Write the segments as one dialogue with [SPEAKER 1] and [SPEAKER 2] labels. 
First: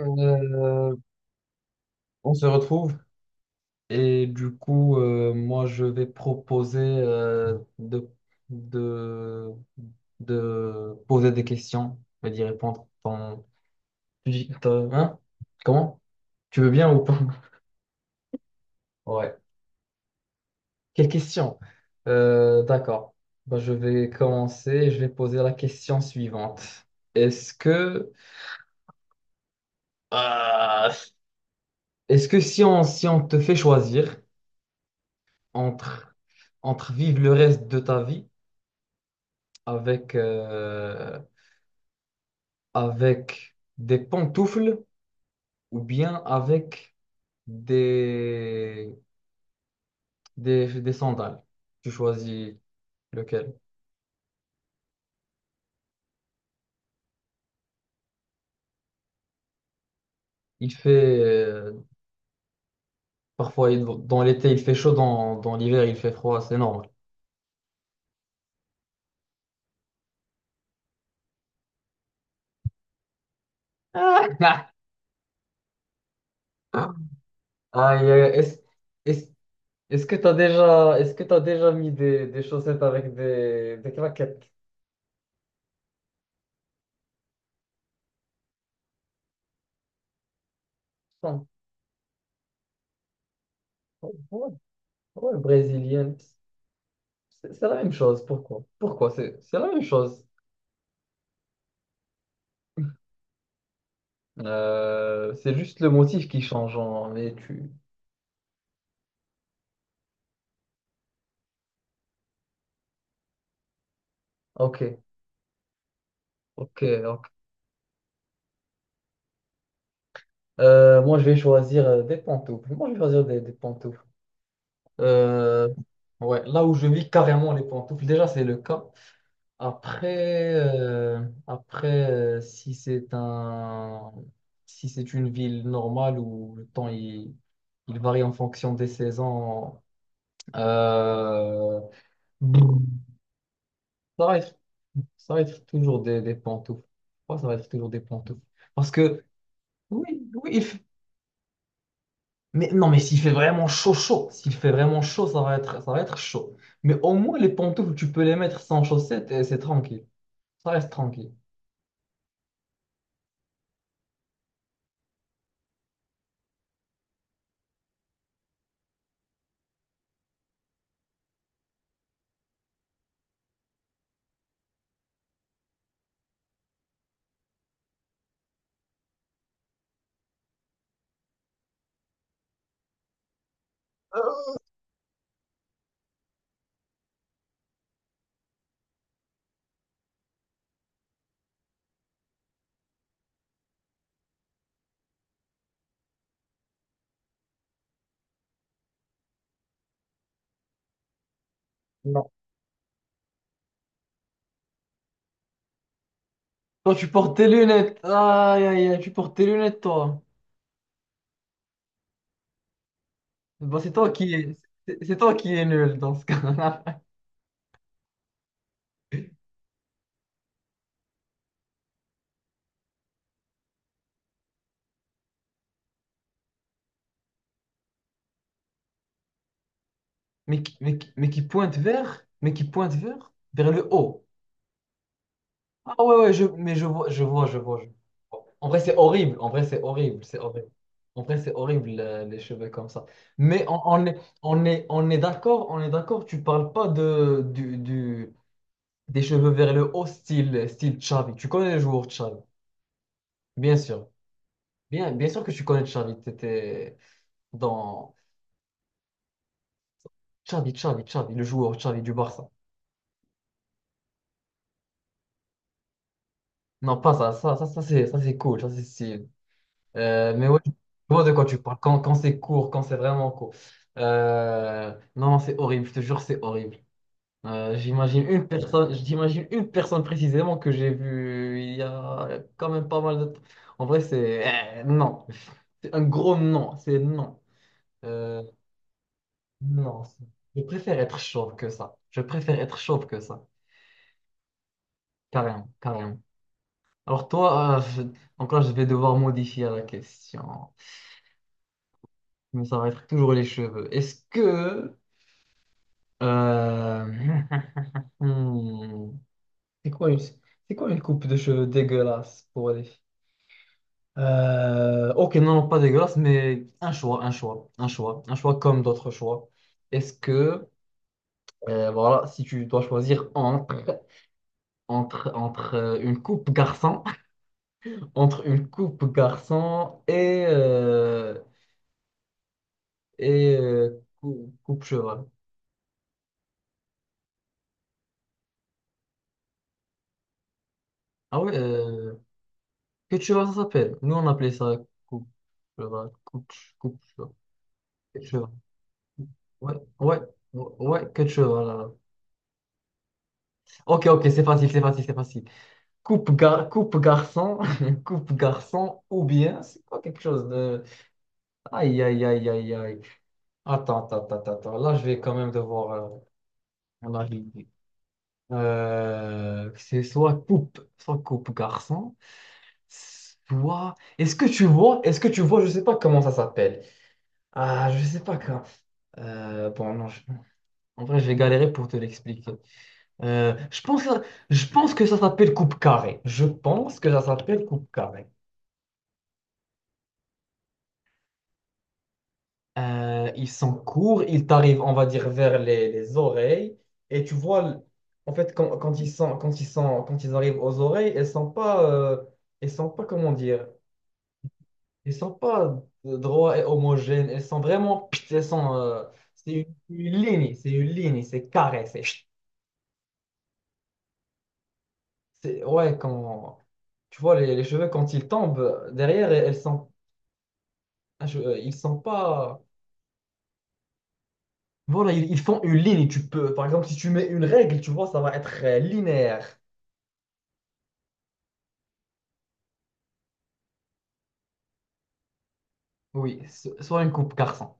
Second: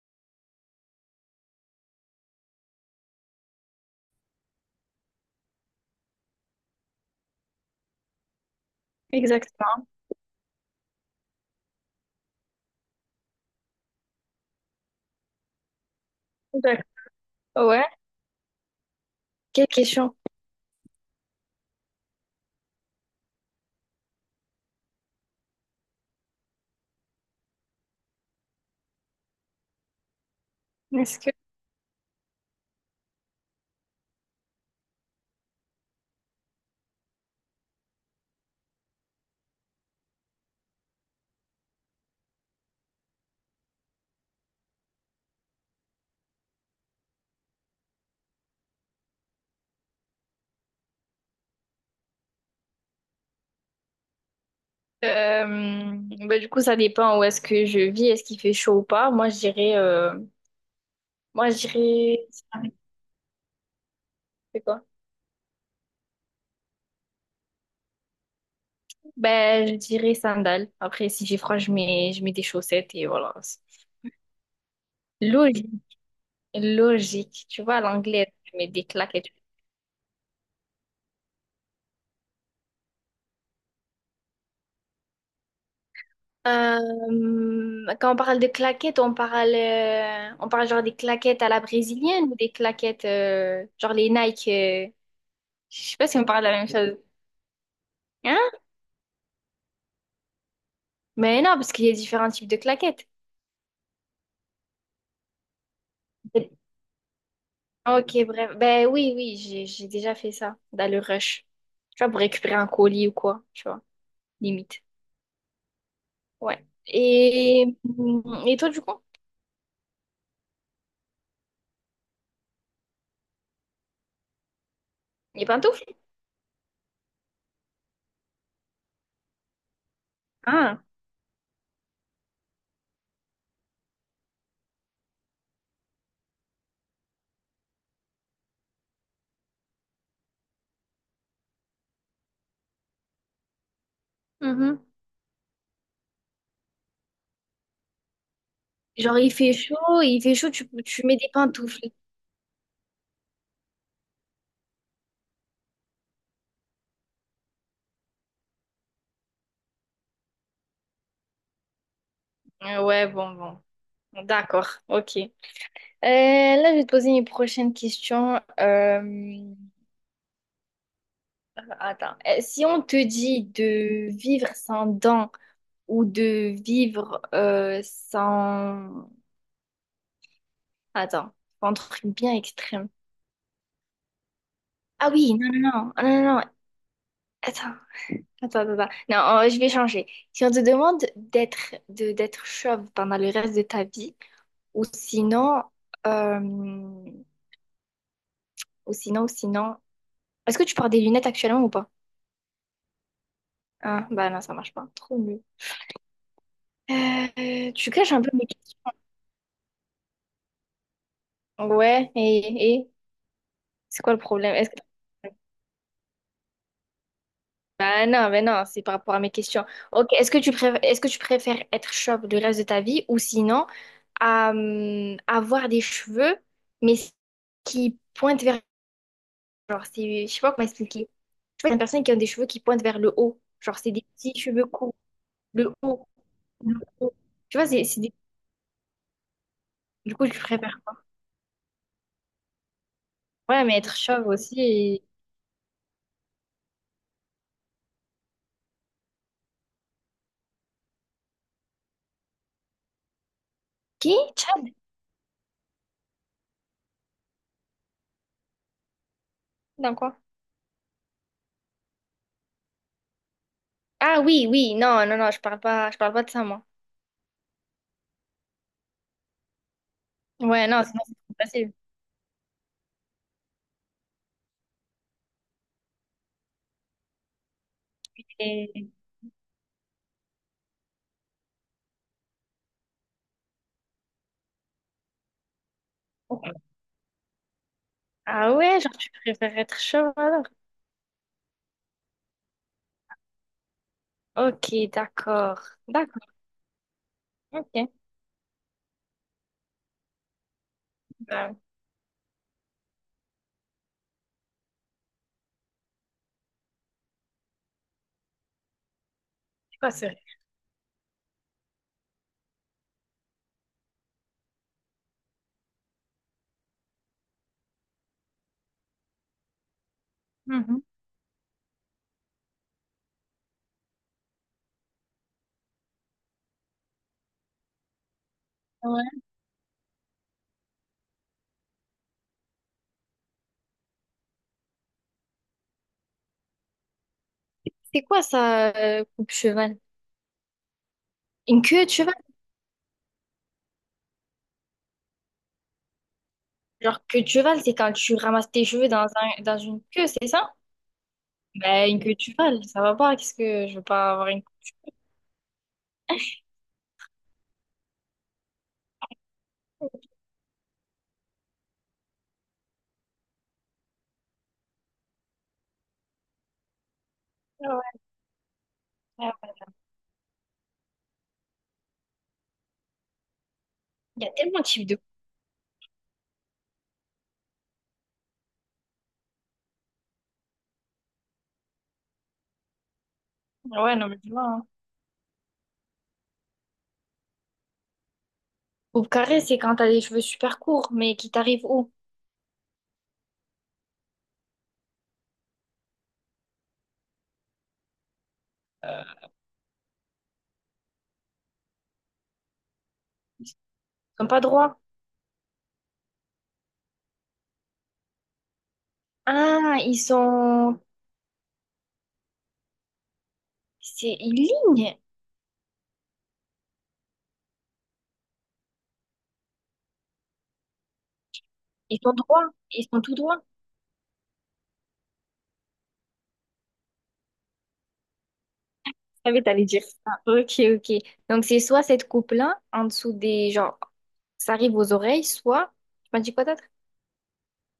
[SPEAKER 1] Euh, on se retrouve et du coup, moi, je vais proposer de,
[SPEAKER 2] Exactement.
[SPEAKER 1] de poser des questions et d'y répondre. Ton, hein? Comment? Tu veux
[SPEAKER 2] D'accord.
[SPEAKER 1] bien ou pas?
[SPEAKER 2] Ouais.
[SPEAKER 1] Ouais.
[SPEAKER 2] Quelle question.
[SPEAKER 1] Quelle question? Euh, d'accord. Bah, je vais commencer. Je vais poser la question suivante. Est-ce que, Ah.
[SPEAKER 2] Est-ce que
[SPEAKER 1] est-ce que si on te fait choisir entre, entre vivre le reste de ta vie avec, avec des pantoufles ou bien avec des, des sandales. Tu choisis lequel.
[SPEAKER 2] euh, bah, du coup ça dépend où est-ce que je vis, est-ce qu'il fait chaud ou pas?
[SPEAKER 1] Il fait,
[SPEAKER 2] Moi je dirais
[SPEAKER 1] dans l'été, il
[SPEAKER 2] c'est
[SPEAKER 1] fait
[SPEAKER 2] quoi?
[SPEAKER 1] chaud, dans l'hiver, il fait froid, c'est normal.
[SPEAKER 2] Ben je dirais sandales. Après si j'ai froid je mets des chaussettes et voilà. Logique. Logique. Tu vois à
[SPEAKER 1] Aïe, aïe, aïe.
[SPEAKER 2] l'anglais je mets des
[SPEAKER 1] Est-ce,
[SPEAKER 2] claquettes.
[SPEAKER 1] est-ce que est-ce que tu déjà mis des chaussettes avec des claquettes?
[SPEAKER 2] Euh, Quand on parle de claquettes, on parle genre des claquettes
[SPEAKER 1] Non.
[SPEAKER 2] à la brésilienne ou des claquettes genre les Nike.
[SPEAKER 1] Ouais, ouais,
[SPEAKER 2] Je sais pas
[SPEAKER 1] brésilienne.
[SPEAKER 2] si on parle de la même chose.
[SPEAKER 1] C'est la même chose.
[SPEAKER 2] Hein?
[SPEAKER 1] Pourquoi? Pourquoi? C'est la même chose.
[SPEAKER 2] Mais non, parce qu'il y a différents types de claquettes.
[SPEAKER 1] C'est juste le motif qui change, en- mais tu...
[SPEAKER 2] Ok, bref. Ben oui, oui, j'ai déjà fait ça dans le rush. Tu vois, pour récupérer un colis ou quoi, tu vois,
[SPEAKER 1] Ok,
[SPEAKER 2] limite. Ouais.
[SPEAKER 1] ok, ok.
[SPEAKER 2] Et toi, du coup,
[SPEAKER 1] Moi, je vais choisir des pantoufles. Moi, je vais choisir des pantoufles.
[SPEAKER 2] les
[SPEAKER 1] Euh,
[SPEAKER 2] pantoufles?
[SPEAKER 1] ouais, là où je vis carrément les pantoufles, déjà, c'est le cas. Après,
[SPEAKER 2] Ah.
[SPEAKER 1] après si c'est un... si c'est une ville normale où il varie en fonction des saisons, euh, Ça va être,
[SPEAKER 2] Mhm.
[SPEAKER 1] ça va être toujours des pantoufles. Pourquoi ça va être toujours des pantoufles? Parce
[SPEAKER 2] Genre,
[SPEAKER 1] que,
[SPEAKER 2] il
[SPEAKER 1] oui,
[SPEAKER 2] fait chaud,
[SPEAKER 1] oui, il
[SPEAKER 2] tu,
[SPEAKER 1] fait-
[SPEAKER 2] tu mets des pantoufles.
[SPEAKER 1] mais non, mais s'il fait vraiment chaud, chaud, s'il fait vraiment chaud, ça va être chaud. Mais au moins, les pantoufles, tu peux les mettre sans chaussettes et c'est tranquille. Ça reste tranquille.
[SPEAKER 2] Ouais, bon, bon. D'accord, ok. Euh, Là, je vais te poser une prochaine question. Attends. Si on te dit de vivre sans dents, ou de vivre sans... Attends, un truc bien extrême. Ah oui, non, non, non, ah, non, non, non, attends, attends, attends, attends. Non, je vais changer. Si on te demande d'être de, d'être chauve pendant le reste de ta vie, ou sinon, euh, ou sinon, ou sinon... Est-ce que tu portes des lunettes actuellement ou pas?
[SPEAKER 1] Non.
[SPEAKER 2] Ah, bah non, ça marche pas. Trop nul.
[SPEAKER 1] Toi, tu portes tes
[SPEAKER 2] Tu
[SPEAKER 1] lunettes.
[SPEAKER 2] caches un peu mes
[SPEAKER 1] Aïe,
[SPEAKER 2] questions.
[SPEAKER 1] aïe, aïe, tu portes tes lunettes, toi.
[SPEAKER 2] Ouais, et
[SPEAKER 1] Bah, c'est
[SPEAKER 2] c'est
[SPEAKER 1] toi
[SPEAKER 2] quoi le
[SPEAKER 1] qui
[SPEAKER 2] problème?
[SPEAKER 1] est,
[SPEAKER 2] Est-ce que...
[SPEAKER 1] c'est toi qui est nul dans ce cas-là.
[SPEAKER 2] Bah non, mais non, c'est par rapport à mes questions. Ok, est-ce que tu préfères, est-ce que tu préfères être chauve le reste de ta vie ou sinon avoir des cheveux mais qui pointent vers genre c'est, je sais pas
[SPEAKER 1] Mais,
[SPEAKER 2] comment expliquer.
[SPEAKER 1] mais qui
[SPEAKER 2] Je vois
[SPEAKER 1] pointe
[SPEAKER 2] des personnes qui ont
[SPEAKER 1] vers,
[SPEAKER 2] des cheveux
[SPEAKER 1] mais
[SPEAKER 2] qui
[SPEAKER 1] qui
[SPEAKER 2] pointent
[SPEAKER 1] pointe
[SPEAKER 2] vers le
[SPEAKER 1] vers,
[SPEAKER 2] haut,
[SPEAKER 1] vers
[SPEAKER 2] genre
[SPEAKER 1] le
[SPEAKER 2] c'est des
[SPEAKER 1] haut.
[SPEAKER 2] petits cheveux courts, le
[SPEAKER 1] Ah
[SPEAKER 2] haut,
[SPEAKER 1] ouais, ouais, je, mais
[SPEAKER 2] le
[SPEAKER 1] je vois,
[SPEAKER 2] haut.
[SPEAKER 1] je vois,
[SPEAKER 2] Tu
[SPEAKER 1] je
[SPEAKER 2] vois,
[SPEAKER 1] vois.
[SPEAKER 2] c'est
[SPEAKER 1] Je vois.
[SPEAKER 2] c'est des...
[SPEAKER 1] En vrai, c'est horrible. En vrai, c'est
[SPEAKER 2] du
[SPEAKER 1] horrible.
[SPEAKER 2] coup
[SPEAKER 1] C'est
[SPEAKER 2] je
[SPEAKER 1] horrible.
[SPEAKER 2] préfère quoi?
[SPEAKER 1] En vrai, c'est horrible, les cheveux comme ça.
[SPEAKER 2] Ouais, mais être chauve aussi. Et-
[SPEAKER 1] On est d'accord, on est d'accord. Tu parles pas des cheveux vers le haut, style, style Xavi. Tu connais le joueur Xavi, bien sûr.
[SPEAKER 2] Qui? Chad?
[SPEAKER 1] Bien, bien sûr que tu connais Xavi. T'étais dans
[SPEAKER 2] Dans quoi?
[SPEAKER 1] Xavi, le joueur Xavi du Barça.
[SPEAKER 2] Ah oui, oui, non, non, non, je parle pas de ça moi.
[SPEAKER 1] Non, pas ça. Ça, ça, c'est cool. Ça, c'est stylé. Mais ouais,
[SPEAKER 2] Ouais,
[SPEAKER 1] je
[SPEAKER 2] non, sinon c'est
[SPEAKER 1] vois de
[SPEAKER 2] trop
[SPEAKER 1] quoi tu
[SPEAKER 2] facile.
[SPEAKER 1] parles. Quand, quand c'est court, quand c'est vraiment court. Non, c'est horrible, je te jure, c'est horrible.
[SPEAKER 2] Et-
[SPEAKER 1] J'imagine une personne précisément que j'ai vue il y a quand même pas mal de temps. En vrai, c'est non. C'est un gros non, c'est non. Euh,
[SPEAKER 2] Ah ouais, genre tu préfères être
[SPEAKER 1] non, c'est-
[SPEAKER 2] cheval.
[SPEAKER 1] je préfère être chauve que ça. Je préfère être chauve que ça.
[SPEAKER 2] Ok, d'accord.
[SPEAKER 1] Carrément, carrément.
[SPEAKER 2] D'accord,
[SPEAKER 1] Alors toi,
[SPEAKER 2] ok.
[SPEAKER 1] donc là, je vais devoir modifier la question.
[SPEAKER 2] Bah,
[SPEAKER 1] Mais ça va être toujours les cheveux. Est-ce que Euh, hmm.
[SPEAKER 2] c'est pas sérieux.
[SPEAKER 1] C'est quoi une coupe de cheveux dégueulasse pour les ok, non, non, pas dégueulasse, mais un choix, un choix, un choix, un choix comme d'autres choix. Est-ce que,
[SPEAKER 2] Mhm.
[SPEAKER 1] voilà, si tu dois choisir entre, entre, entre une coupe garçon, entre une coupe
[SPEAKER 2] Ouais.
[SPEAKER 1] garçon et, coupe cheval.
[SPEAKER 2] C'est quoi ça, coupe cheval?
[SPEAKER 1] Ah ouais,
[SPEAKER 2] Une queue de cheval?
[SPEAKER 1] que cheval ça s'appelle? Nous on appelait ça coupe cheval, coupe
[SPEAKER 2] Genre queue de cheval, c'est quand tu ramasses
[SPEAKER 1] cheval.
[SPEAKER 2] tes cheveux dans un, dans
[SPEAKER 1] Ouais,
[SPEAKER 2] une queue,
[SPEAKER 1] ouais,
[SPEAKER 2] c'est ça?
[SPEAKER 1] ouais, ouais, quelque chose.
[SPEAKER 2] Bah
[SPEAKER 1] Voilà.
[SPEAKER 2] une queue de cheval, ça va pas, qu'est-ce que je veux
[SPEAKER 1] Ok,
[SPEAKER 2] pas
[SPEAKER 1] ok,
[SPEAKER 2] avoir une
[SPEAKER 1] c'est
[SPEAKER 2] queue.
[SPEAKER 1] facile, c'est facile, c'est facile. Coupe garçon, coupe garçon, ou bien c'est pas quelque chose de. Aïe, aïe, aïe, aïe, aïe. Attends, attends, attends, attends. Attends. Là, je vais quand même devoir en arriver.
[SPEAKER 2] Ouais, ouais, ouais.
[SPEAKER 1] C'est soit coupe garçon, soit.
[SPEAKER 2] Il y a
[SPEAKER 1] Est-ce que
[SPEAKER 2] tellement
[SPEAKER 1] tu
[SPEAKER 2] de types de
[SPEAKER 1] vois,
[SPEAKER 2] coupes.
[SPEAKER 1] est-ce que tu vois, je sais pas comment ça s'appelle. Ah, je sais pas quand. Bon, non, je- en vrai, je vais galérer pour te l'expliquer. Euh, je
[SPEAKER 2] Ouais,
[SPEAKER 1] pense,
[SPEAKER 2] non mais tu vois.
[SPEAKER 1] je
[SPEAKER 2] Hein.
[SPEAKER 1] pense que ça s'appelle coupe carrée. Je pense que ça s'appelle coupe carrée.
[SPEAKER 2] Coupe carrée, c'est quand t'as des cheveux super courts, mais qui t'arrivent où?
[SPEAKER 1] Ils sont courts, ils t'arrivent, on va dire, vers les oreilles. Et tu vois, l- en fait, quand ils arrivent aux oreilles, elles sont pas, comment dire,
[SPEAKER 2] Ils sont pas droits.
[SPEAKER 1] elles sont pas droits et homogènes. Elles sont vraiment, pit, elles sont, c'est
[SPEAKER 2] Ah, ils
[SPEAKER 1] une ligne, c'est
[SPEAKER 2] sont...
[SPEAKER 1] une ligne, c'est carré,
[SPEAKER 2] C'est une ligne.
[SPEAKER 1] c'est- ouais, quand, tu vois, les cheveux quand ils tombent derrière, elles sont ils sont
[SPEAKER 2] Ils sont droits.
[SPEAKER 1] pas.
[SPEAKER 2] Ils sont tout droits.
[SPEAKER 1] Voilà, ils font une ligne. Tu peux, par exemple, si tu mets une règle, tu vois, ça va être
[SPEAKER 2] Savais, que
[SPEAKER 1] linéaire.
[SPEAKER 2] t'allais dire ça. Ok, ok. Donc, c'est soit cette coupe-là, en dessous des... Genre, ça arrive aux oreilles, soit... Tu m'as dit
[SPEAKER 1] Oui,
[SPEAKER 2] quoi d'autre?
[SPEAKER 1] so- soit une coupe garçon.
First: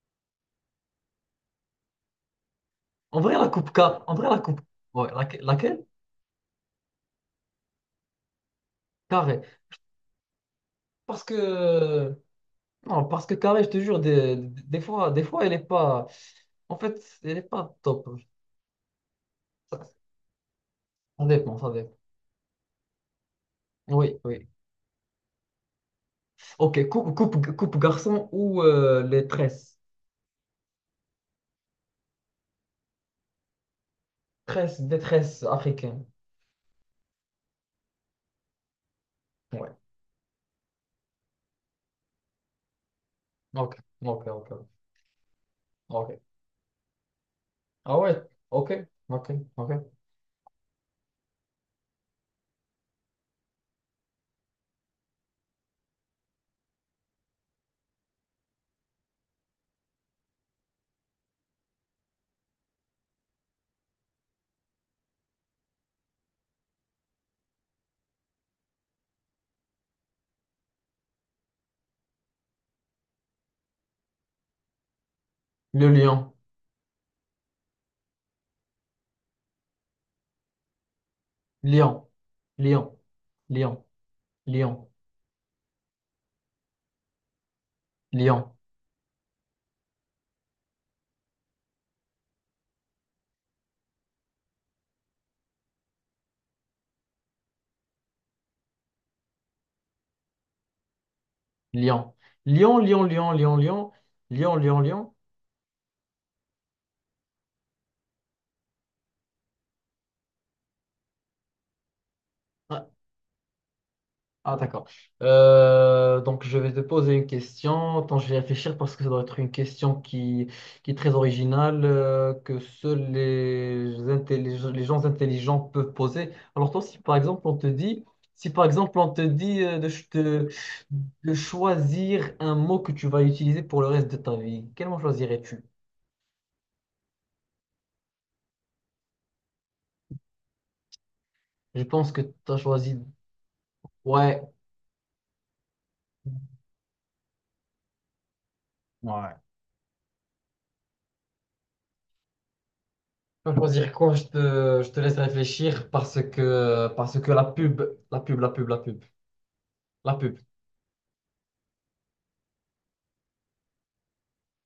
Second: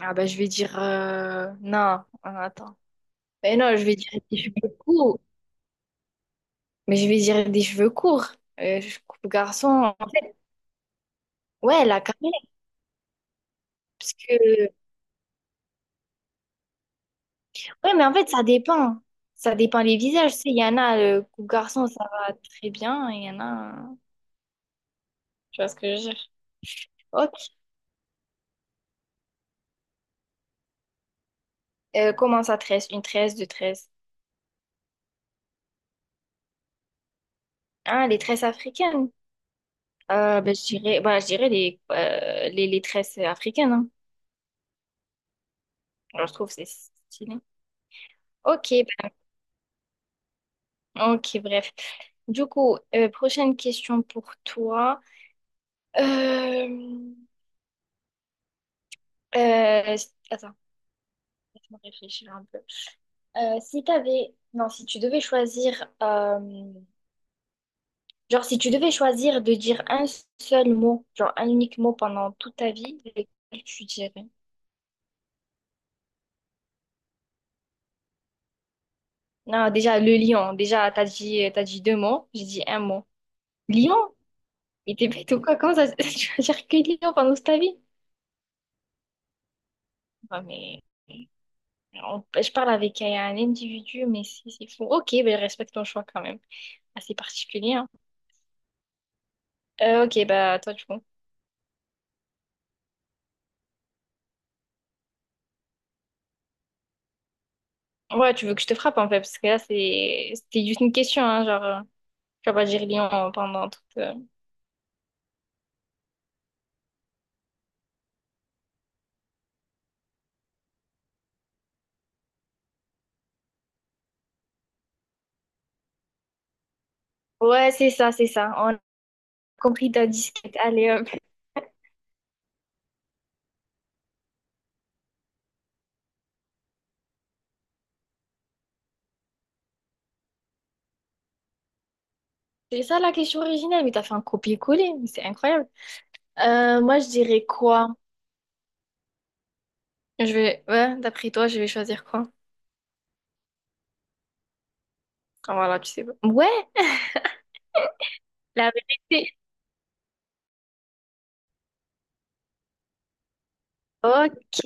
[SPEAKER 2] Ah bah, je vais dire... Non, Ah, attends.
[SPEAKER 1] En vrai, la
[SPEAKER 2] Mais
[SPEAKER 1] coupe
[SPEAKER 2] non, je vais
[SPEAKER 1] car,
[SPEAKER 2] dire
[SPEAKER 1] en vrai,
[SPEAKER 2] des
[SPEAKER 1] la coupe.
[SPEAKER 2] cheveux
[SPEAKER 1] Ouais,
[SPEAKER 2] courts.
[SPEAKER 1] laque- laquelle?
[SPEAKER 2] Mais je vais dire des cheveux courts. Je coupe
[SPEAKER 1] Carré.
[SPEAKER 2] garçon.
[SPEAKER 1] Parce
[SPEAKER 2] Ouais, la
[SPEAKER 1] que
[SPEAKER 2] carrée.
[SPEAKER 1] non, parce que carré, je te jure,
[SPEAKER 2] Parce que...
[SPEAKER 1] des fois, elle est pas. En fait, elle est pas
[SPEAKER 2] Ouais, mais
[SPEAKER 1] top.
[SPEAKER 2] en fait, ça dépend. Ça dépend
[SPEAKER 1] Ça,
[SPEAKER 2] les visages. Tu sais, il y en a, le
[SPEAKER 1] ça
[SPEAKER 2] coupe
[SPEAKER 1] dépend, ça
[SPEAKER 2] garçon,
[SPEAKER 1] dépend.
[SPEAKER 2] ça va très bien. Il y en a...
[SPEAKER 1] Oui, oui.
[SPEAKER 2] Tu vois ce que je veux dire?
[SPEAKER 1] Ok,
[SPEAKER 2] Ok.
[SPEAKER 1] coupe garçon ou les tresses.
[SPEAKER 2] Comment ça tresse? Une tresse, deux tresses.
[SPEAKER 1] Tresses, des tresses africaines.
[SPEAKER 2] Ah, les tresses africaines.
[SPEAKER 1] Ouais.
[SPEAKER 2] Ben, je dirais, ben, je dirais les tresses africaines.
[SPEAKER 1] Ok,
[SPEAKER 2] Hein.
[SPEAKER 1] ok, ok. ok.
[SPEAKER 2] Alors, je trouve que c'est stylé.
[SPEAKER 1] Ah ouais, ok,
[SPEAKER 2] Ok,
[SPEAKER 1] ok, ok.
[SPEAKER 2] ben, ok, bref. Du coup, prochaine question pour toi. Euh, euh, attends, laisse-moi réfléchir un peu. Si t'avais, non, si tu devais choisir, genre si tu devais choisir de dire un seul mot, genre un unique mot pendant toute ta vie, lequel tu dirais?
[SPEAKER 1] Le lion,
[SPEAKER 2] Non, déjà le lion. Déjà, t'as dit deux
[SPEAKER 1] lion,
[SPEAKER 2] mots. J'ai dit un
[SPEAKER 1] lion,
[SPEAKER 2] mot.
[SPEAKER 1] lion,
[SPEAKER 2] Lion?
[SPEAKER 1] lion,
[SPEAKER 2] Mais t'es bête ou quoi? Comment ça, tu vas dire que Lyon pendant toute ta vie?
[SPEAKER 1] lion,
[SPEAKER 2] Non, mais on- ben, je parle avec un individu, mais si c'est fou. Ok, ben respecte ton choix quand même. Assez particulier, hein. Ok, bah toi du coup.
[SPEAKER 1] lion, lion, lion, lion, lion, lion, lion, lion, lion.
[SPEAKER 2] Ouais, tu veux que je te frappe en fait, parce que là c'est c'était juste une question, hein, genre tu vas pas dire Lyon pendant toute.
[SPEAKER 1] Ah, d'accord. Donc, je vais te poser une question. Attends, je vais réfléchir parce que ça doit être une question qui est très originale, que seuls les, intellig- les gens intelligents peuvent poser. Alors, toi, si par exemple, on te
[SPEAKER 2] Ouais, c'est
[SPEAKER 1] dit,
[SPEAKER 2] ça, c'est
[SPEAKER 1] si
[SPEAKER 2] ça.
[SPEAKER 1] par
[SPEAKER 2] On a
[SPEAKER 1] exemple, on te dit
[SPEAKER 2] compris ta disquette. Allez, hop.
[SPEAKER 1] de choisir un mot que tu vas utiliser pour le reste de ta vie, quel mot choisirais-tu? Je pense que tu as
[SPEAKER 2] C'est
[SPEAKER 1] choisi,
[SPEAKER 2] ça la question originale, mais t'as fait un
[SPEAKER 1] ouais,
[SPEAKER 2] copier-coller, mais c'est incroyable. Moi je dirais quoi?
[SPEAKER 1] Ouais.
[SPEAKER 2] Je vais, ouais, d'après toi, je vais choisir quoi?
[SPEAKER 1] Je vais choisir quoi? Je te laisse
[SPEAKER 2] Ah, voilà,
[SPEAKER 1] réfléchir
[SPEAKER 2] tu sais pas. Ouais,
[SPEAKER 1] parce que la pub, la pub, la pub,
[SPEAKER 2] la
[SPEAKER 1] la pub,
[SPEAKER 2] vérité,
[SPEAKER 1] la pub.
[SPEAKER 2] ok,